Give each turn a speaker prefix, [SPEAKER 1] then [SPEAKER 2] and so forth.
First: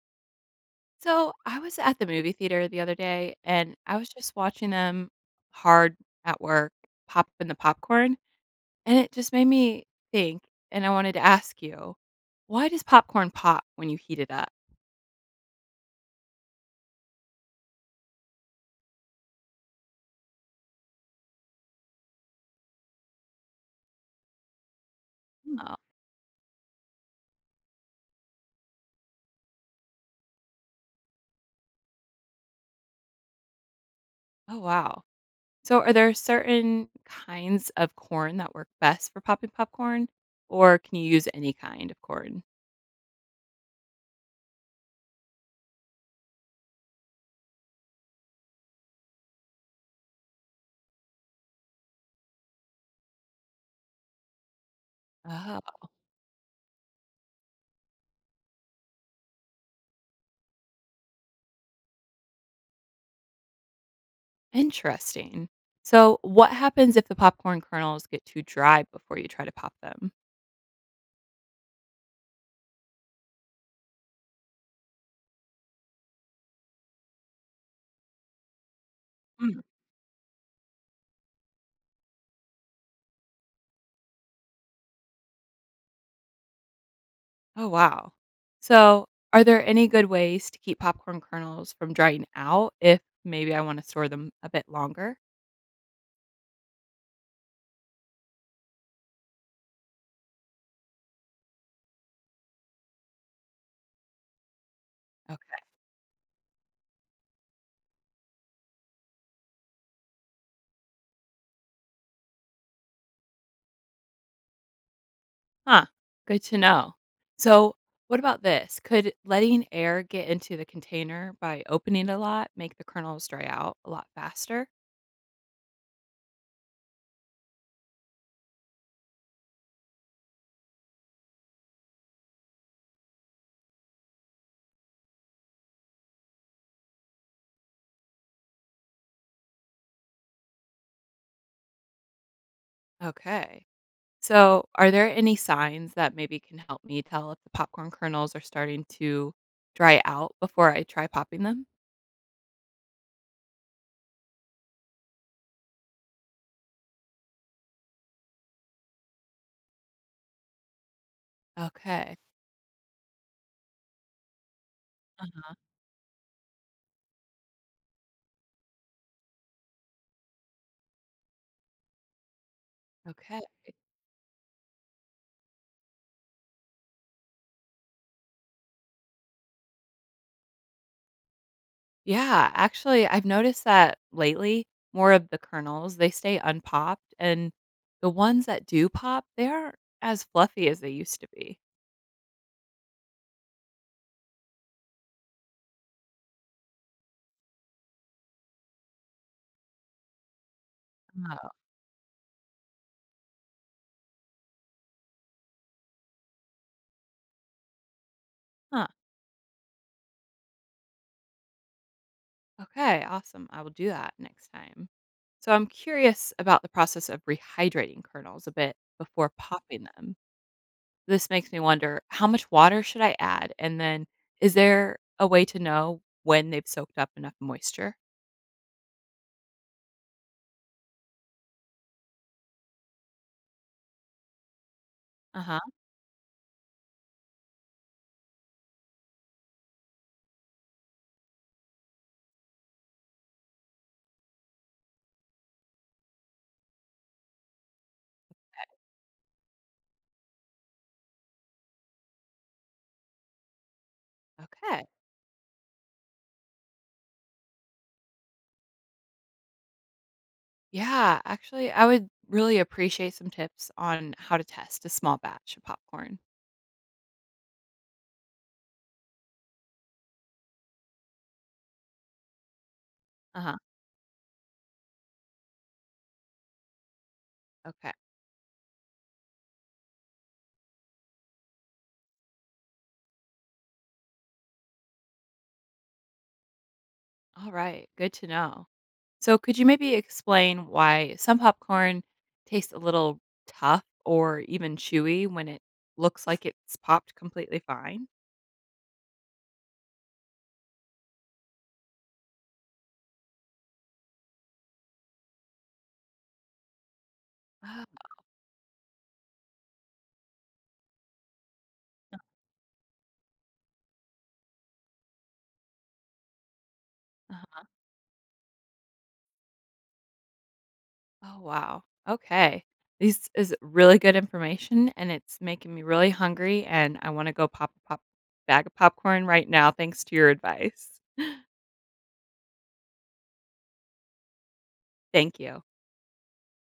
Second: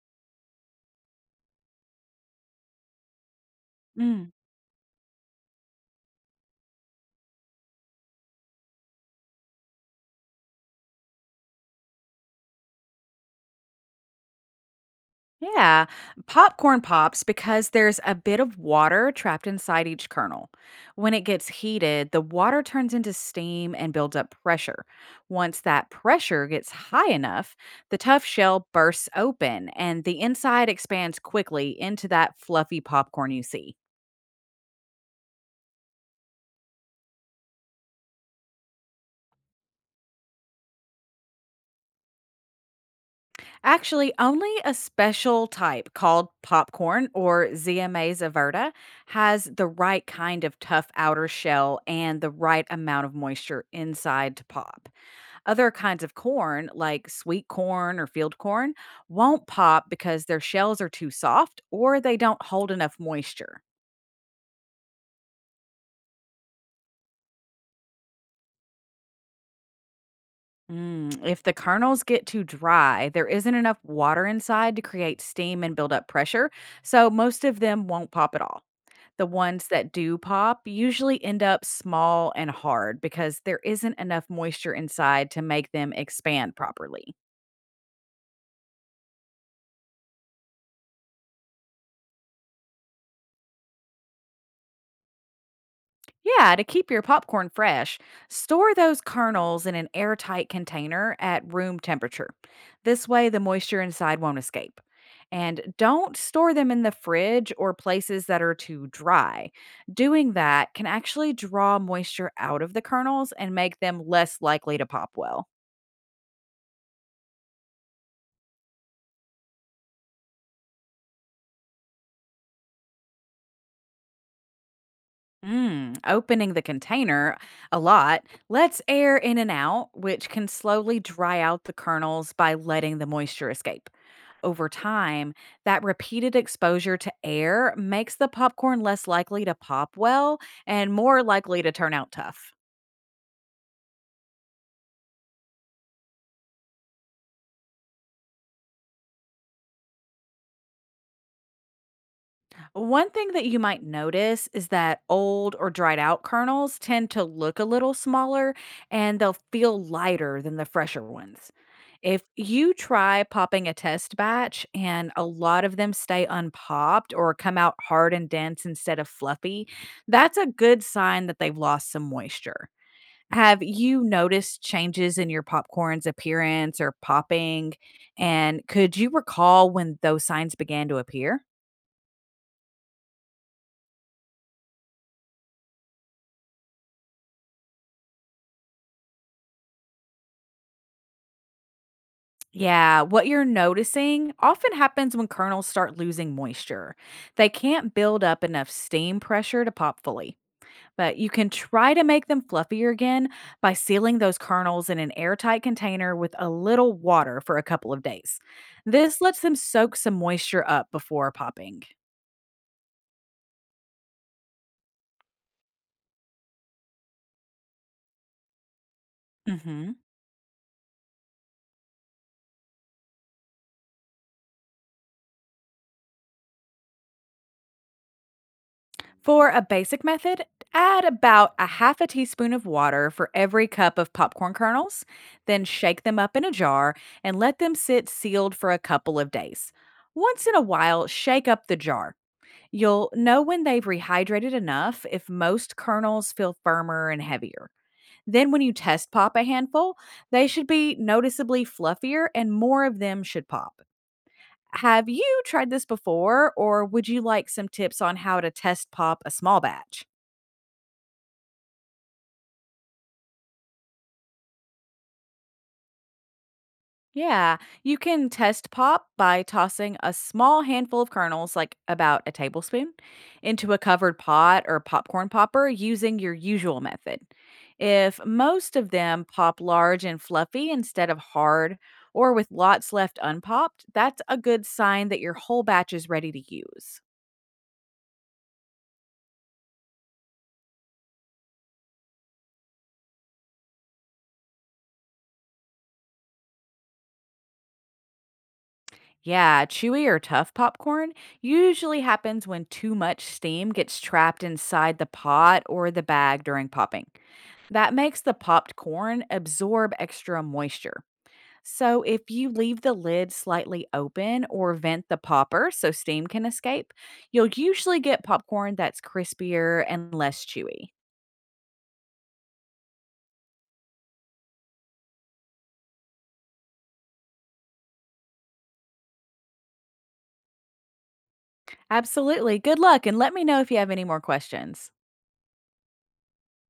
[SPEAKER 1] So I was at the movie theater the other day and I was
[SPEAKER 2] Mm,
[SPEAKER 1] just watching them hard at work, popping the popcorn. And it just made me think, and I wanted to ask you, why does popcorn pop when you heat it up?
[SPEAKER 2] yeah, popcorn pops because there's a bit of water trapped inside each kernel. When it gets heated, the water turns into steam and builds up pressure. Once
[SPEAKER 1] Oh,
[SPEAKER 2] that pressure gets high enough, the tough shell bursts open and the inside expands quickly into that fluffy popcorn you see.
[SPEAKER 1] oh wow. So, are there certain kinds of corn that work best for popping popcorn, or can you use any kind of corn?
[SPEAKER 2] Actually, only a special type called popcorn or ZMA's Averta has the right kind of tough outer shell and the right amount of moisture inside to pop. Other
[SPEAKER 1] Oh,
[SPEAKER 2] kinds of corn, like sweet corn or field corn, won't pop because their shells are too soft or they don't hold enough moisture.
[SPEAKER 1] interesting. So, what happens if the popcorn kernels get too dry before you try to pop them?
[SPEAKER 2] Mm, if the kernels get too dry, there isn't enough water inside to create steam and build up pressure, so most of them won't pop at all. The
[SPEAKER 1] Mm.
[SPEAKER 2] ones that do pop usually end up small and hard because there isn't enough moisture inside to make them expand properly.
[SPEAKER 1] Oh, wow. So, are there any good ways to keep popcorn kernels from drying out if maybe I want to store them a bit longer?
[SPEAKER 2] Yeah, to keep your popcorn fresh, store those kernels in an airtight container at room temperature. This way, the moisture inside won't escape. And don't store them in the fridge or places that are too dry. Doing that can actually draw moisture out of the kernels and make them less likely to pop well.
[SPEAKER 1] Huh, good to know. So, what about this? Could letting air get into the container by opening a lot make the kernels dry out a lot faster?
[SPEAKER 2] Mm, opening the container a lot lets air in and out, which can slowly dry out the kernels by letting the moisture escape. Over time, that repeated exposure to air makes the popcorn less likely to pop well and more likely to turn out tough.
[SPEAKER 1] Okay. So, are there any signs that maybe can help me tell if the popcorn kernels are starting to dry out before I try popping them?
[SPEAKER 2] One thing that you might notice is that old or dried out kernels tend to look a little smaller and they'll feel lighter than the fresher ones.
[SPEAKER 1] Okay.
[SPEAKER 2] If you try popping a test batch and a
[SPEAKER 1] Uh-huh.
[SPEAKER 2] lot of them stay unpopped or come out hard and dense instead of fluffy, that's a good sign that they've lost some moisture.
[SPEAKER 1] Okay.
[SPEAKER 2] Have you noticed changes in your popcorn's appearance or popping? And could you recall when those signs began to appear?
[SPEAKER 1] Yeah, actually, I've noticed that lately more of the kernels, they stay unpopped and the ones that do pop, they aren't as fluffy as they used to be.
[SPEAKER 2] Yeah, what you're noticing often happens when kernels start losing moisture. They can't build up enough steam pressure to pop fully. But you can
[SPEAKER 1] Wow.
[SPEAKER 2] try to make them fluffier again by sealing those kernels in an airtight container with a little water for a couple of days.
[SPEAKER 1] Huh.
[SPEAKER 2] This lets them soak some moisture up before popping.
[SPEAKER 1] Okay. Awesome. I will do that next time. So I'm curious about the process of rehydrating kernels a bit before popping
[SPEAKER 2] Mhm.
[SPEAKER 1] them. This makes me wonder, how much water should I add? And then is there a way to know when they've soaked up enough moisture?
[SPEAKER 2] For a basic method, add about a half a teaspoon of water for every cup of popcorn kernels,
[SPEAKER 1] Uh huh.
[SPEAKER 2] then shake them up in a jar and let them sit sealed for a couple of days. Once in a while, shake up the jar. You'll know when they've rehydrated enough if most kernels feel firmer and heavier. Then, when you test pop a handful, they should be noticeably fluffier and more of them should pop.
[SPEAKER 1] Okay.
[SPEAKER 2] Have you tried this before, or would you like some tips on how to test pop a small batch?
[SPEAKER 1] Yeah. Actually, I would really appreciate some tips on how to test a small batch of popcorn.
[SPEAKER 2] Yeah, you can test pop by tossing a small handful of kernels, like about a tablespoon,
[SPEAKER 1] Uh huh.
[SPEAKER 2] into a covered pot or popcorn popper using your usual method.
[SPEAKER 1] Okay.
[SPEAKER 2] If most of them pop large and fluffy instead of hard or with lots left unpopped, that's a good sign that your whole batch is ready to use.
[SPEAKER 1] All right. Good to know. So, could you maybe explain why some popcorn tastes a little tough or even chewy when it looks like it's popped completely fine?
[SPEAKER 2] Yeah, chewy or tough popcorn usually happens when too much steam gets trapped inside the pot or the bag during popping.
[SPEAKER 1] Oh.
[SPEAKER 2] That makes the popped corn absorb extra moisture. So, if you leave the lid slightly open or vent the popper so steam can escape, you'll
[SPEAKER 1] Uh-huh.
[SPEAKER 2] usually get popcorn that's crispier and less chewy.
[SPEAKER 1] Oh, wow. Okay. This is really good information and it's making me really hungry and I want to go pop a pop bag of popcorn right now thanks to your advice.
[SPEAKER 2] Absolutely. Good luck and let me know if you have any more questions.
[SPEAKER 1] Thank you.